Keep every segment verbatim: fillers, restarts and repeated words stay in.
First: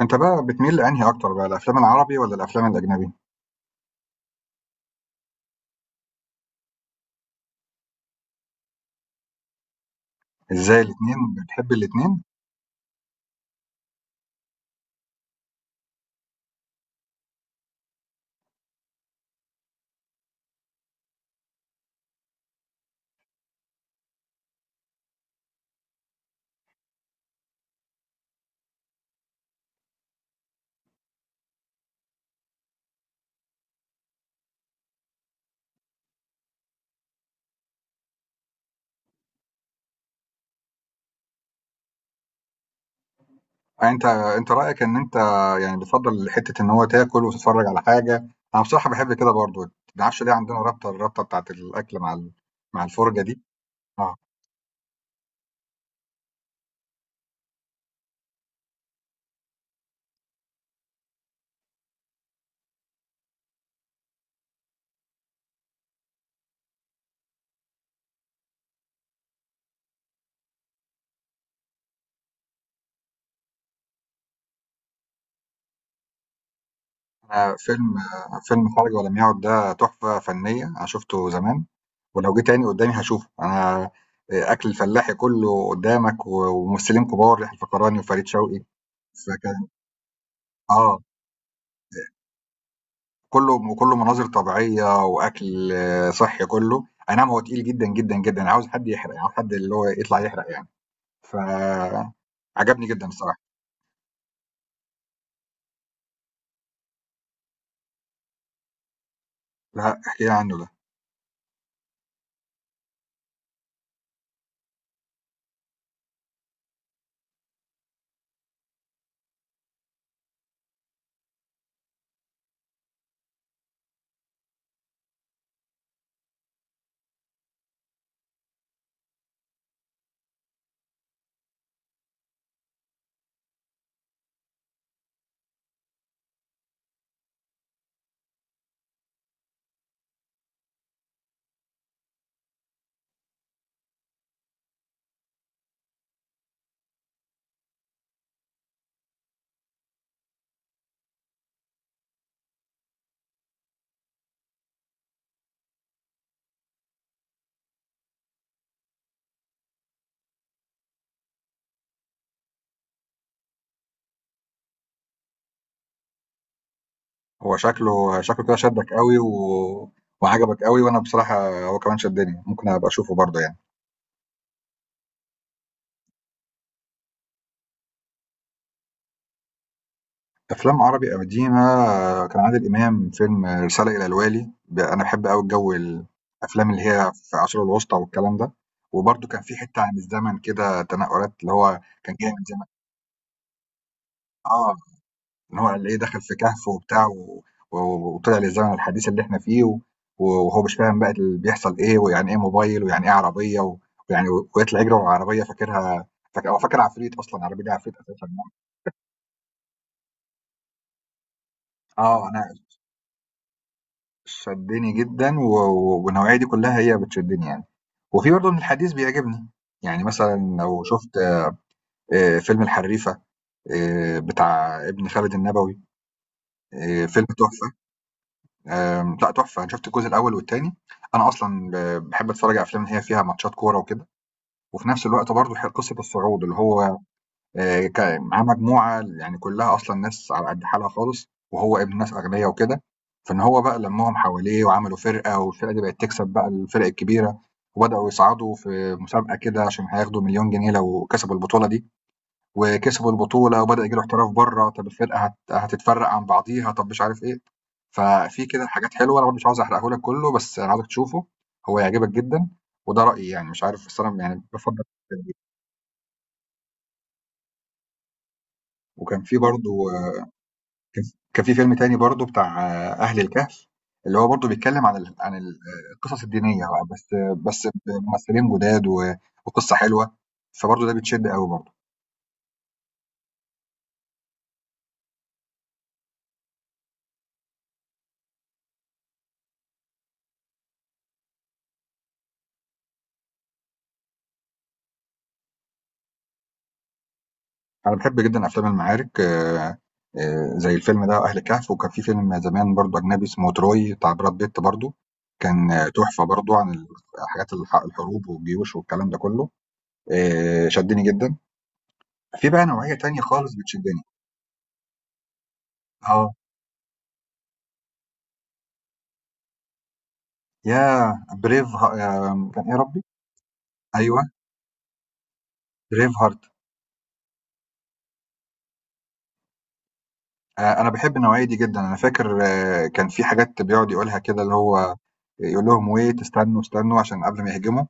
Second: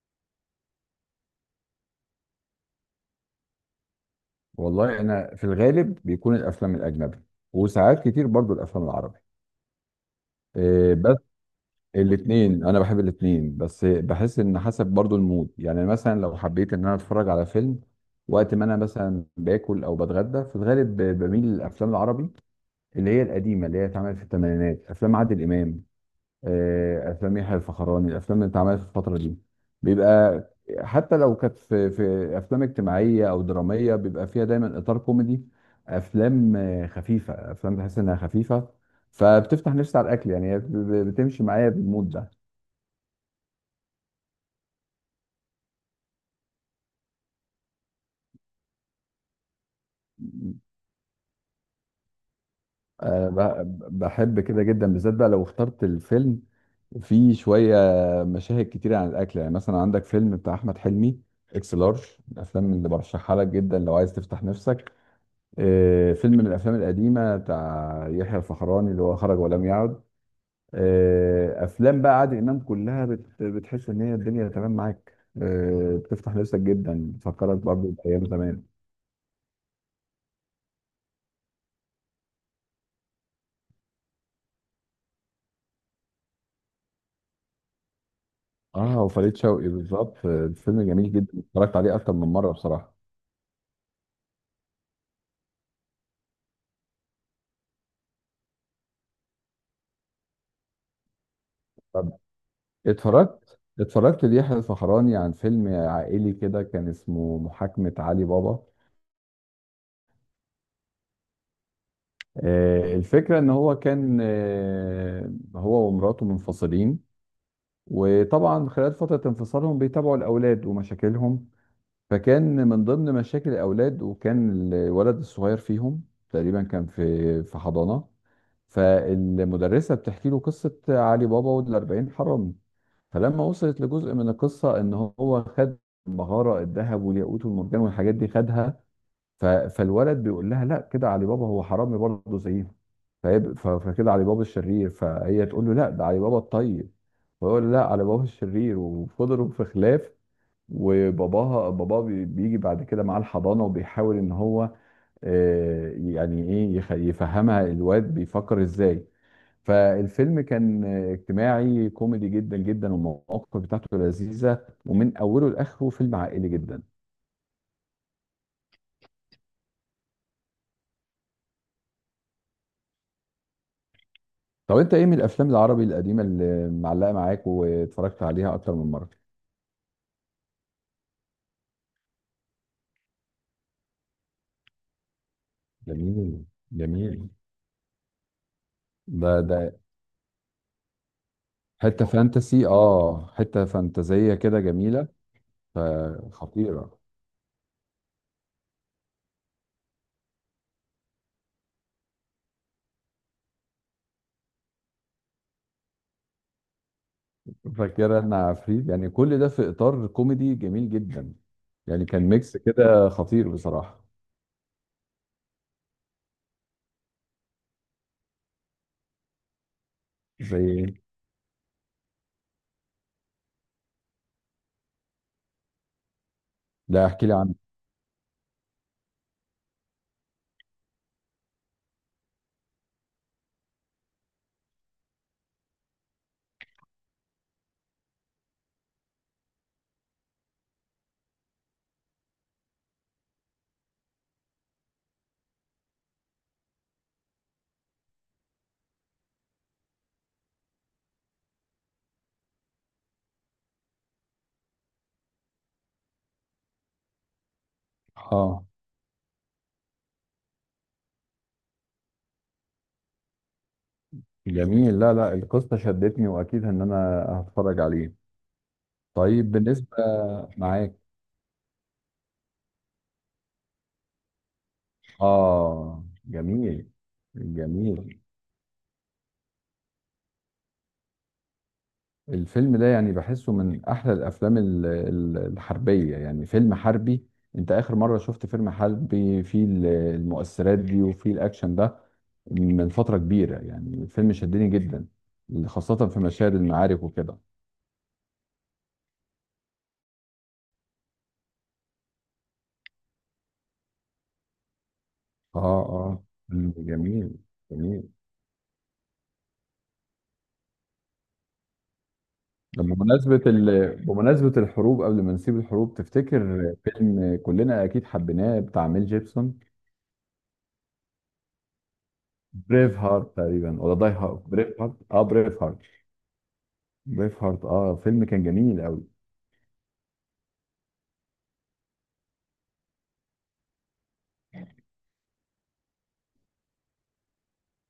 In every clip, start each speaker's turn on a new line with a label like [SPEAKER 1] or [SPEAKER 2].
[SPEAKER 1] أنت بقى بتميل لأنهي أكتر بقى الأفلام العربي والّا الأفلام الأجنبي؟
[SPEAKER 2] والله انا في الغالب بيكون الافلام الاجنبي، وساعات كتير برضو الافلام العربي.
[SPEAKER 1] إزاي
[SPEAKER 2] إيه،
[SPEAKER 1] الاتنين
[SPEAKER 2] بس
[SPEAKER 1] بتحب الاتنين؟
[SPEAKER 2] الاثنين، انا بحب الاثنين، بس بحس ان حسب برضو المود. يعني مثلا لو حبيت ان انا اتفرج على فيلم وقت ما انا مثلا باكل او بتغدى، في الغالب ب- بميل للافلام العربي، اللي هي القديمه، اللي هي اتعملت في الثمانينات، افلام عادل امام، آه، افلام يحيى الفخراني، الافلام اللي اتعملت في الفتره دي بيبقى حتى لو كانت في في افلام اجتماعيه او دراميه بيبقى فيها دايما اطار كوميدي. افلام آه، خفيفه، افلام تحس انها خفيفه، فبتفتح نفسي على الاكل. يعني هي ب- ب- بتمشي معايا بالمود ده.
[SPEAKER 1] آه، أنت أنت رأيك إن أنت يعني بتفضل حتة إن هو تاكل وتتفرج على حاجة. أنا بصراحة باحب كده برضه، ما اعرفش ليه عندنا رابطة الرابطة بتاعة الأكل مع ال مع الفرجة
[SPEAKER 2] آه،
[SPEAKER 1] دي.
[SPEAKER 2] ب-
[SPEAKER 1] آه
[SPEAKER 2] بحب كده جدا، بالذات بقى لو اخترت الفيلم فيه شويه مشاهد كتيره عن الاكل. يعني مثلا عندك فيلم بتاع احمد حلمي، اكس لارج، الافلام اللي برشحها لك جدا لو عايز تفتح نفسك. آه، فيلم من الافلام القديمه بتاع يحيى الفخراني، اللي هو خرج ولم يعد. آه، افلام بقى عادل امام كلها بت- بتحس ان هي الدنيا تمام معاك. آه، بتفتح نفسك جدا،
[SPEAKER 1] أنا
[SPEAKER 2] بتفكرك برضه
[SPEAKER 1] فيلم
[SPEAKER 2] بايام
[SPEAKER 1] آه،
[SPEAKER 2] زمان.
[SPEAKER 1] فيلم خارج ولم يعد ده تحفة فنية، أنا شُفته زمان ولو جه تاني قدامي هاشوفه. أنا آه، أكل الفلاحي كله قدامك و وممثلين كبار يحيى الفخراني وفريد شوقي،
[SPEAKER 2] اه، وفريد
[SPEAKER 1] فكان
[SPEAKER 2] شوقي بالظبط. آه، الفيلم
[SPEAKER 1] آه.
[SPEAKER 2] جميل جدا، اتفرجت عليه اكتر من مره بصراحه.
[SPEAKER 1] كله وكله مناظر طبيعية وأكل آه، صحي كله. أي نعم هو تقيل جدا جدا جدا، أنا عاوز حد يحرق، يعني عاوز حد اللي هو يطلع يحرق يعني.
[SPEAKER 2] طب
[SPEAKER 1] فعجبني جدا الصراحة.
[SPEAKER 2] اتفرجت اتفرجت ليحيى الفخراني عن فيلم عائلي كده، كان اسمه محاكمة علي بابا.
[SPEAKER 1] لا احكي لي عنه ده.
[SPEAKER 2] آه، الفكرة ان هو كان، آه، هو ومراته منفصلين، وطبعا خلال فترة انفصالهم بيتابعوا الأولاد ومشاكلهم. فكان من ضمن مشاكل الأولاد، وكان الولد الصغير فيهم تقريبا كان في في حضانة، فالمدرسة بتحكي له قصة علي بابا والأربعين حرامي. فلما وصلت لجزء من القصة إن هو خد المهارة، الذهب والياقوت والمرجان والحاجات دي خدها، ف- فالولد بيقول لها لا، كده علي بابا هو حرامي برضه زيه، فيب- ف- فكده علي بابا الشرير، فهي تقول له لا، ده علي بابا الطيب، فيقول لا، علي بابا الشرير، وفضلوا في خلاف. وباباها باباه بي- بيجي بعد كده معاه الحضانه، وبيحاول ان هو، آه، يعني ايه، يخ- يفهمها الواد بيفكر ازاي. فالفيلم كان آه، اجتماعي كوميدي جدا جدا، والمواقف بتاعته لذيذه، ومن اوله لاخره فيلم عائلي جدا.
[SPEAKER 1] هو شكله شكله كده شدك قوي و... وعجبك قوي، وأنا بصراحة هو كمان شدني، ممكن أبقى أشوفه برضه يعني.
[SPEAKER 2] طب انت ايه من الافلام العربي القديمه اللي معلقه معاك واتفرجت عليها اكتر من مره؟
[SPEAKER 1] أفلام عربي قديمة، آه، كان عادل إمام، فيلم آه، رسالة إلى الوالي. ب- أنا بحب قوي الجو،
[SPEAKER 2] جميل،
[SPEAKER 1] الأفلام اللي هي
[SPEAKER 2] جميل.
[SPEAKER 1] في العصور الوسطى والكلام ده. وبرضه
[SPEAKER 2] ده
[SPEAKER 1] كان في
[SPEAKER 2] ده
[SPEAKER 1] حتة عن الزمن كده، تنقلات اللي هو
[SPEAKER 2] حته
[SPEAKER 1] كان جاي من زمان.
[SPEAKER 2] فانتسي اه حته فانتازيه كده
[SPEAKER 1] اه،
[SPEAKER 2] جميله،
[SPEAKER 1] ان هو اللي ايه دخل في كهف
[SPEAKER 2] فخطيره.
[SPEAKER 1] وبتاع و... و... وطلع للزمن الحديث اللي احنا فيه. و... وهو مش فاهم بقى اللي بيحصل ايه، ويعني ايه موبايل، ويعني ايه عربيه. و... ويعني و- ويطلع يجري ورا عربيه فاكرها. فاكر، هو فاكر عفريت، اصلا العربيه دي عفريت
[SPEAKER 2] فاكره
[SPEAKER 1] اساسا
[SPEAKER 2] ان
[SPEAKER 1] يعني.
[SPEAKER 2] عفريت، يعني كل ده في اطار كوميدي جميل جدا. يعني كان
[SPEAKER 1] اه، انا
[SPEAKER 2] ميكس كده خطير بصراحه.
[SPEAKER 1] شدني جدا و... و- والنوعيه دي كلها هي بتشدني يعني. وفي برضه من الحديث بيعجبني، يعني مثلا لو
[SPEAKER 2] زي،
[SPEAKER 1] شفت آه، فيلم الحريفه، آه، بتاع ابن خالد النبوي، آه،
[SPEAKER 2] لا
[SPEAKER 1] فيلم
[SPEAKER 2] احكي لي عنه.
[SPEAKER 1] تحفه. آمم، لأ تحفة، أنا شُفت الجزء الأول والتاني. أنا أصلًا ب باحب أتفرّج على أفلام اللي هي فيها ماتشات كورة وكده، وفي نفس الوقت برضه ح قصة الصعود اللي هو آآ، ك معاه مجموعة يعني كلّها أصلًا ناس على قد حالها خالص، وهو ابن ناس أغنيا وكده. فإن هو بقى لمّاهم حواليه وعملوا فرقة، والفرقة دي بقت تكسب بقى الفرق الكبيرة، وبدأوا يصعدوا في مسابقة كده عشان هياخدوا مليون جنيه لو كسبوا البطولة دي. وكسبوا البطولة وبدأ ييجي له احتراف برّه، طَب الفرقة هت هتتفرّق عن بعضيها، طَب مش عارف إيه. ففي
[SPEAKER 2] اه،
[SPEAKER 1] كده حاجات حلوة، أنا برضه مش عاوز أحرقه لك كله، بس أنا عاوزك تشوفه، هو هيعجبك جدًا. وده رأيي يعني مش عارف، بس أنا يعني بافضّل.
[SPEAKER 2] جميل. لا لا، القصه شدتني، واكيد ان انا هتفرج عليه.
[SPEAKER 1] وكان في
[SPEAKER 2] طيب
[SPEAKER 1] برضه
[SPEAKER 2] بالنسبه،
[SPEAKER 1] آه،
[SPEAKER 2] معاك.
[SPEAKER 1] كان ف كان في فيلم تاني برضه بتاع آه، أهل الكهف، اللي هو برضه بيتكلّم عن ال عن ال آه،
[SPEAKER 2] آه،
[SPEAKER 1] القصص الدينية بقى.
[SPEAKER 2] جميل،
[SPEAKER 1] بس بس
[SPEAKER 2] جميل.
[SPEAKER 1] بممثلين جداد و وقصة حلوة، فبرضه ده بتشد أوي برضه.
[SPEAKER 2] الفيلم ده يعني بحسه من أحلى الأفلام ال- ال- الحربية، يعني فيلم حربي. أنت آخر مرة شفت فيلم حربي فيه ال- المؤثرات دي، وفيه الأكشن ده؟ من فترة كبيرة. يعني الفيلم شدني جدا، خاصة في مشاهد المعارك وكده.
[SPEAKER 1] انا بحب جدا افلام المعارك. آه، آه، زي الفيلم ده اهل كهف، وكان في فيلم زمان برضو اجنبي اسمه تروي بتاع براد بيت برضو،
[SPEAKER 2] آه،
[SPEAKER 1] كان آه، تحفه
[SPEAKER 2] آه،
[SPEAKER 1] برضو عن
[SPEAKER 2] مم،
[SPEAKER 1] ال-
[SPEAKER 2] جميل،
[SPEAKER 1] حاجات الح-
[SPEAKER 2] جميل.
[SPEAKER 1] الحروب والجيوش والكلام ده كله. آه، شدني جدا. في بقى
[SPEAKER 2] طب
[SPEAKER 1] نوعيه تانية
[SPEAKER 2] بمناسبة
[SPEAKER 1] خالص
[SPEAKER 2] ال...
[SPEAKER 1] بتشدني.
[SPEAKER 2] بمناسبة الحروب، قبل ما نسيب الحروب،
[SPEAKER 1] اه،
[SPEAKER 2] تفتكر فيلم كلنا أكيد حبيناه بتاع ميل جيبسون؟
[SPEAKER 1] يا بريف ها... آه، كان ايه يا
[SPEAKER 2] بريف
[SPEAKER 1] ربي.
[SPEAKER 2] هارت تقريبا، ولا داي
[SPEAKER 1] ايوه
[SPEAKER 2] هارت؟ بريف هارت، اه، بريف هارت.
[SPEAKER 1] بريف هارت.
[SPEAKER 2] بريف هارت، اه، فيلم كان جميل قوي.
[SPEAKER 1] آآ أنا باحب النوعية دي جدًا. أنا فاكر آه، كان في حاجات بيقعد يقولها كده اللي هو يقول لهم wait، استنوا، استنوا عشان قبل ما يهجموا،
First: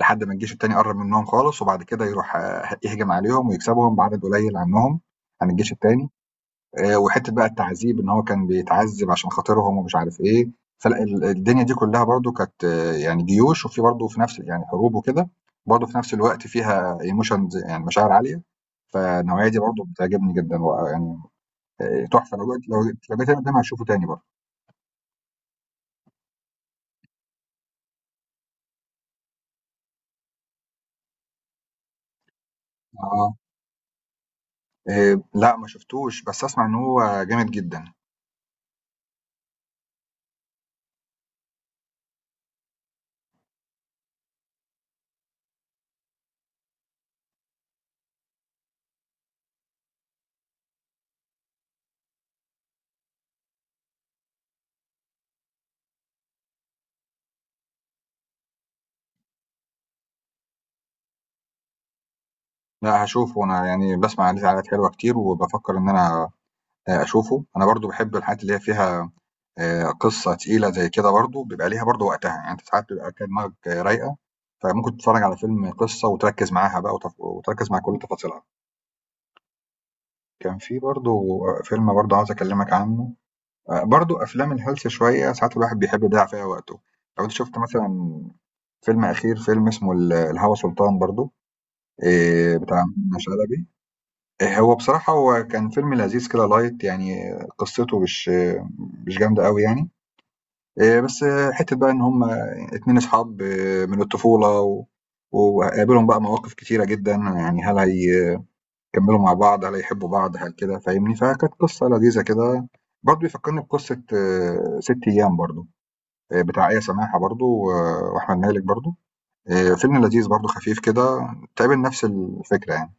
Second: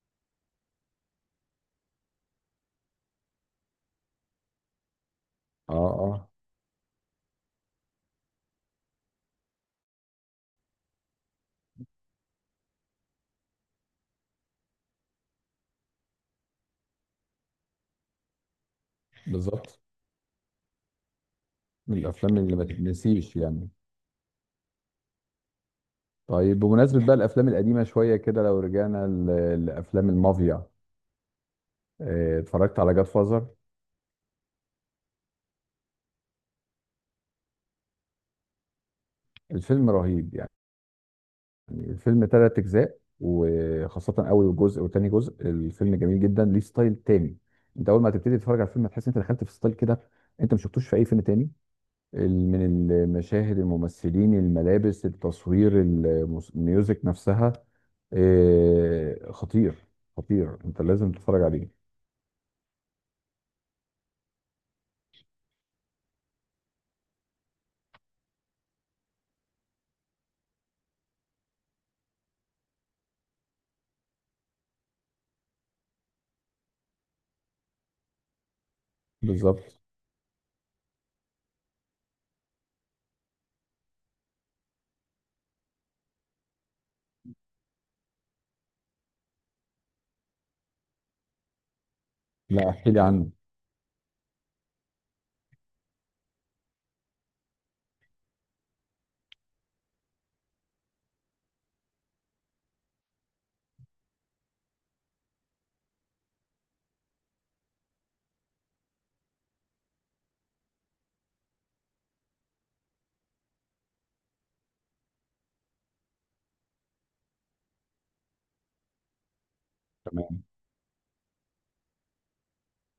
[SPEAKER 1] لحد ما الجيش التاني قرّب منّهم خالص، وبعد كده يروح آه، يهجم عليهم ويكسبهم بعدد قليل عنّهم، عن الجيش
[SPEAKER 2] اه،
[SPEAKER 1] التاني.
[SPEAKER 2] اه،
[SPEAKER 1] آآ وحتّة بقى التعذيب إن هو كان بيتعذّب عشان خاطرهم ومش عارف إيه. فلأ ال الدنيا دي كلّها برضه كانت آه، يعني جيوش، وفي برضه في نفس يعني حروب وكده، برضه في نفس الوقت فيها emotions، يعني مشاعر عالية. فالنوعية دي
[SPEAKER 2] بالظبط.
[SPEAKER 1] برضه بتعجبني جدًا ويعني
[SPEAKER 2] من
[SPEAKER 1] آه، تحفه.
[SPEAKER 2] الافلام
[SPEAKER 1] لو
[SPEAKER 2] اللي ما
[SPEAKER 1] جيت لو جيت لو جيت
[SPEAKER 2] تتنسيش
[SPEAKER 1] أنا قدامي
[SPEAKER 2] يعني.
[SPEAKER 1] هشوفه تاني برضه.
[SPEAKER 2] طيب بمناسبه بقى الافلام القديمه شويه كده، لو رجعنا ل- لافلام المافيا، آه، اتفرجت على جاد
[SPEAKER 1] اه،
[SPEAKER 2] فازر؟
[SPEAKER 1] آه، لا ما شفتوش بس اسمع ان هو جامد جدا.
[SPEAKER 2] الفيلم رهيب يعني. الفيلم ثلاث اجزاء، وخاصه اول جزء وتاني جزء، الفيلم جميل جدا، ليه ستايل تاني. انت اول ما تبتدي تتفرج على الفيلم هتحس انت دخلت في ستايل كده انت ما شفتوش في اي فيلم تاني. ال- من المشاهد، الممثلين، الملابس، التصوير، الموس- الميوزك نفسها. آه، خطير، خطير، انت لازم تتفرج عليه.
[SPEAKER 1] لا هشوفه انا يعني، بسمع عليه حاجات حلوه كتير وبفكر ان انا آه، اشوفه. انا برضو بحب الحاجات اللي هي فيها آه، قصه تقيله زي كده، برضو بيبقى ليها برضو وقتها يعني، انت ساعات بيبقى كده دماغك آه، رايقه، فممكن تتفرج على فيلم قصه وتركز معاها بقى وتف... وتركز مع كل تفاصيلها.
[SPEAKER 2] بالظبط.
[SPEAKER 1] كان في برضو فيلم برضو عاوز اكلمك عنه. آه، برضو افلام الهلس شويه، ساعات الواحد بيحب يضيع فيها وقته. لو انت شفت مثلا فيلم أخير فيلم اسمه ال الهوى سلطان برضه، آآ
[SPEAKER 2] لا
[SPEAKER 1] بتاع
[SPEAKER 2] احكي لي
[SPEAKER 1] منة
[SPEAKER 2] عنه.
[SPEAKER 1] شلبي. آآ هو بصراحة هو كان فيلم لذيذ كده light، يعني قصته مش مش جامدة أوي يعني. آآ بس حتّة بقى إن هم اتنين أصحاب إيه، من الطفولة، و وقابلهم بقى مواقف كتيرة جدًا، يعني هل هيكمّلوا مع بعض، هل هيحبّوا بعض، هل كده فاهمني؟ فكانت قصة لذيذة كده. برضه بيفكّرني بقصة ست أيام برضه، آآ بتاع آية سماحة برضه و وأحمد مالك برضه. آه، فيلم لذيذ
[SPEAKER 2] تمام.
[SPEAKER 1] برضه خفيف كده، تقابل نفس الفكرة يعني.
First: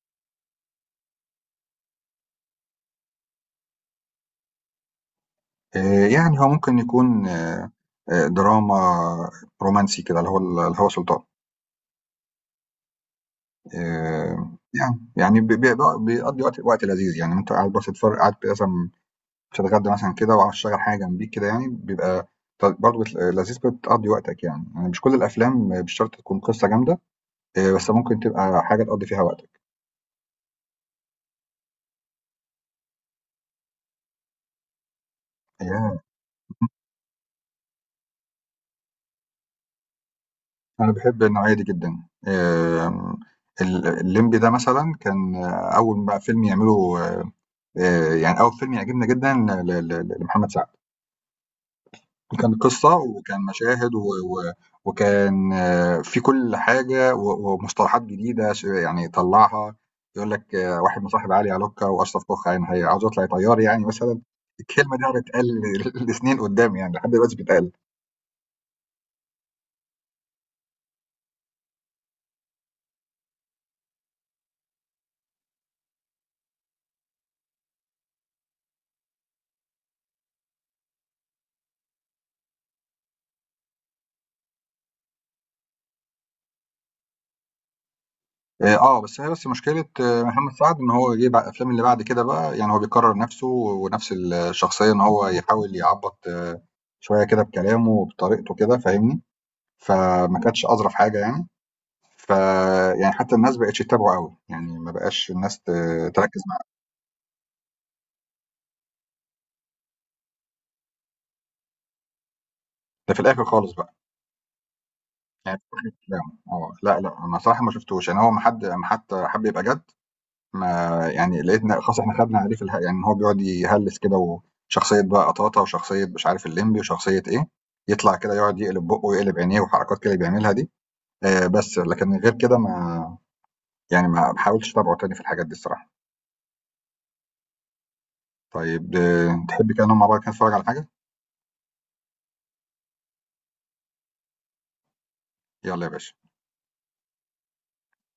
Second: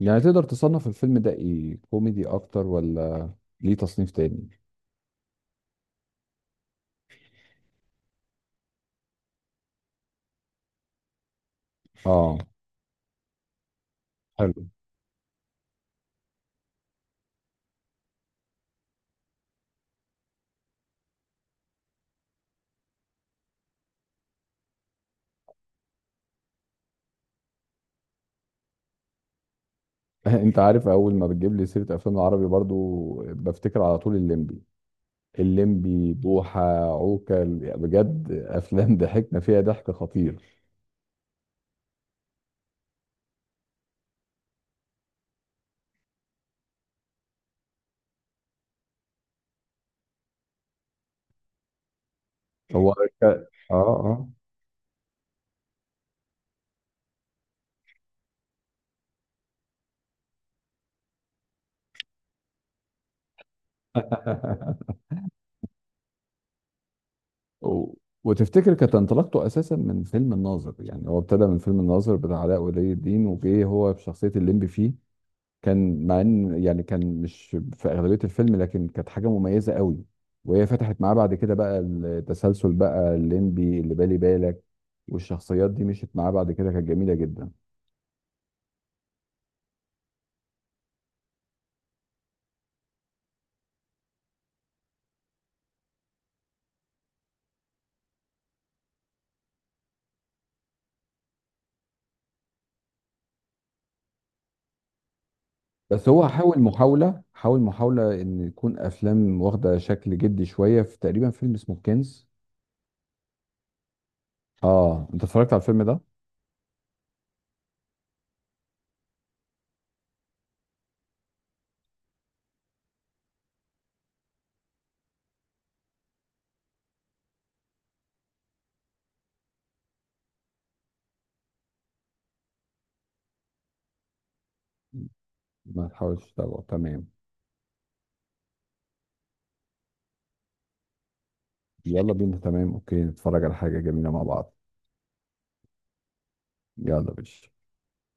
[SPEAKER 2] يعني تقدر تصنف الفيلم ده ايه، كوميدي اكتر ولا ليه تصنيف تاني؟
[SPEAKER 1] آه، يعني هو ممكن يكون آه، آه، دراما رومانسي كده، اللي هو الهوى سلطان.
[SPEAKER 2] اه،
[SPEAKER 1] آه،
[SPEAKER 2] حلو.
[SPEAKER 1] يعني يعني بي- بي- بيقضي وقت وقت لذيذ يعني، انت قاعد بس تتفرج، قاعد مثلا بتتغدى مثلا كده وعاوز تشغل حاجة جنبيك كده، يعني بيبقى برضه لذيذ بتقضي وقتك يعني. يعني مش كل الأفلام مش شرط تكون قصة جامدة، آه، بس ممكن تبقى حاجة تقضي فيها وقتك.
[SPEAKER 2] انت عارف اول ما بتجيب لي سيره افلام العربي برضو بفتكر على طول الليمبي،
[SPEAKER 1] آه،
[SPEAKER 2] الليمبي بوحة، عوكل. بجد افلام ضحكنا فيها ضحك خطير.
[SPEAKER 1] أنا باحب النوعية دي جدًا. آمم، ال الليمبي ده مثلًا كان آه، أول ما فيلم يعمله، آآ يعني أول فيلم يعجبني جدًا ل ل ل لمحمد سعد. وكان
[SPEAKER 2] هو
[SPEAKER 1] قصة
[SPEAKER 2] ك-
[SPEAKER 1] وكان
[SPEAKER 2] اه،
[SPEAKER 1] مشاهد و
[SPEAKER 2] اه.
[SPEAKER 1] و وكان آه، في كل حاجة و ومصطلحات جديدة ش يعني طلّعها. يقول لك آه، واحد مصاحب علي علوكة وأشرف كوخ عين هي عاوز يطلع طيار يعني مثلًا. الكلمة دي هتتقال لسنين قدّام يعني، لحد دلوقتي بتتقال.
[SPEAKER 2] و- وتفتكر كانت انطلاقته اساسا من فيلم الناظر؟ يعني هو ابتدى من فيلم الناظر بتاع علاء ولي الدين، وجه هو بشخصيه الليمبي فيه. كان مع ان يعني كان مش في اغلبيه الفيلم، لكن كانت حاجه مميزه قوي، وهي فتحت معاه بعد كده بقى التسلسل بقى الليمبي اللي بالي بالك، والشخصيات دي مشيت معاه بعد كده، كانت جميله جدا.
[SPEAKER 1] آآ آه، بس هي بس مشكلة آه، محمد سعد إن هو جه بع الأفلام اللي بعد كده بقى، يعني هو بيكرّر نَفْسه ونَفْس الشخصية، إن هو يحاول يعبّط آه، شوية كده بكلامه وبطريقته كده فاهمني. فما كانتش أظرف حاجة يعني. فيعني حتى الناس ما بقتش تتابعه أوي، يعني ما بقاش الناس ت
[SPEAKER 2] بس هو
[SPEAKER 1] تركّز
[SPEAKER 2] حاول
[SPEAKER 1] معاه،
[SPEAKER 2] محاوله حاول محاوله ان يكون افلام واخده شكل جدي شويه في تقريبا فيلم اسمه كنز.
[SPEAKER 1] ده في الآخر خالص بقى،
[SPEAKER 2] اه، انت اتفرجت
[SPEAKER 1] يعني
[SPEAKER 2] على
[SPEAKER 1] في
[SPEAKER 2] الفيلم
[SPEAKER 1] آخر
[SPEAKER 2] ده؟
[SPEAKER 1] كلامه. آه، لأ، لأ، أنا صراحة ما شُفتوش. يعني هو ما حد أمّا حتى حَب يبقى جَد ما، يعني لقيتنا خلاص إحنا خدنا عليه في اله، يعني إن هو بيقعد يهلِّس كده، وشخصية بقى قطاطا وشخصية مش عارف اللمبي وشخصية إيه، يطلع كده يقعد يقلب بُقّه ويقلب عينيه وحركات كده بيعملها دي. آآ بس، لكن غير كده ما يعني ما ما حاولتش أتابعه تاني في الحاجات دي
[SPEAKER 2] ما
[SPEAKER 1] الصراحة.
[SPEAKER 2] تحاولش تتابعه، تمام.
[SPEAKER 1] طيب آه، تحب كده نقعد مع بعض كده نتفرّج على حاجة؟
[SPEAKER 2] يلا بينا، تمام، اوكي، نتفرج على حاجة جميلة مع بعض.
[SPEAKER 1] يالّا يا باشا.
[SPEAKER 2] يلا بينا.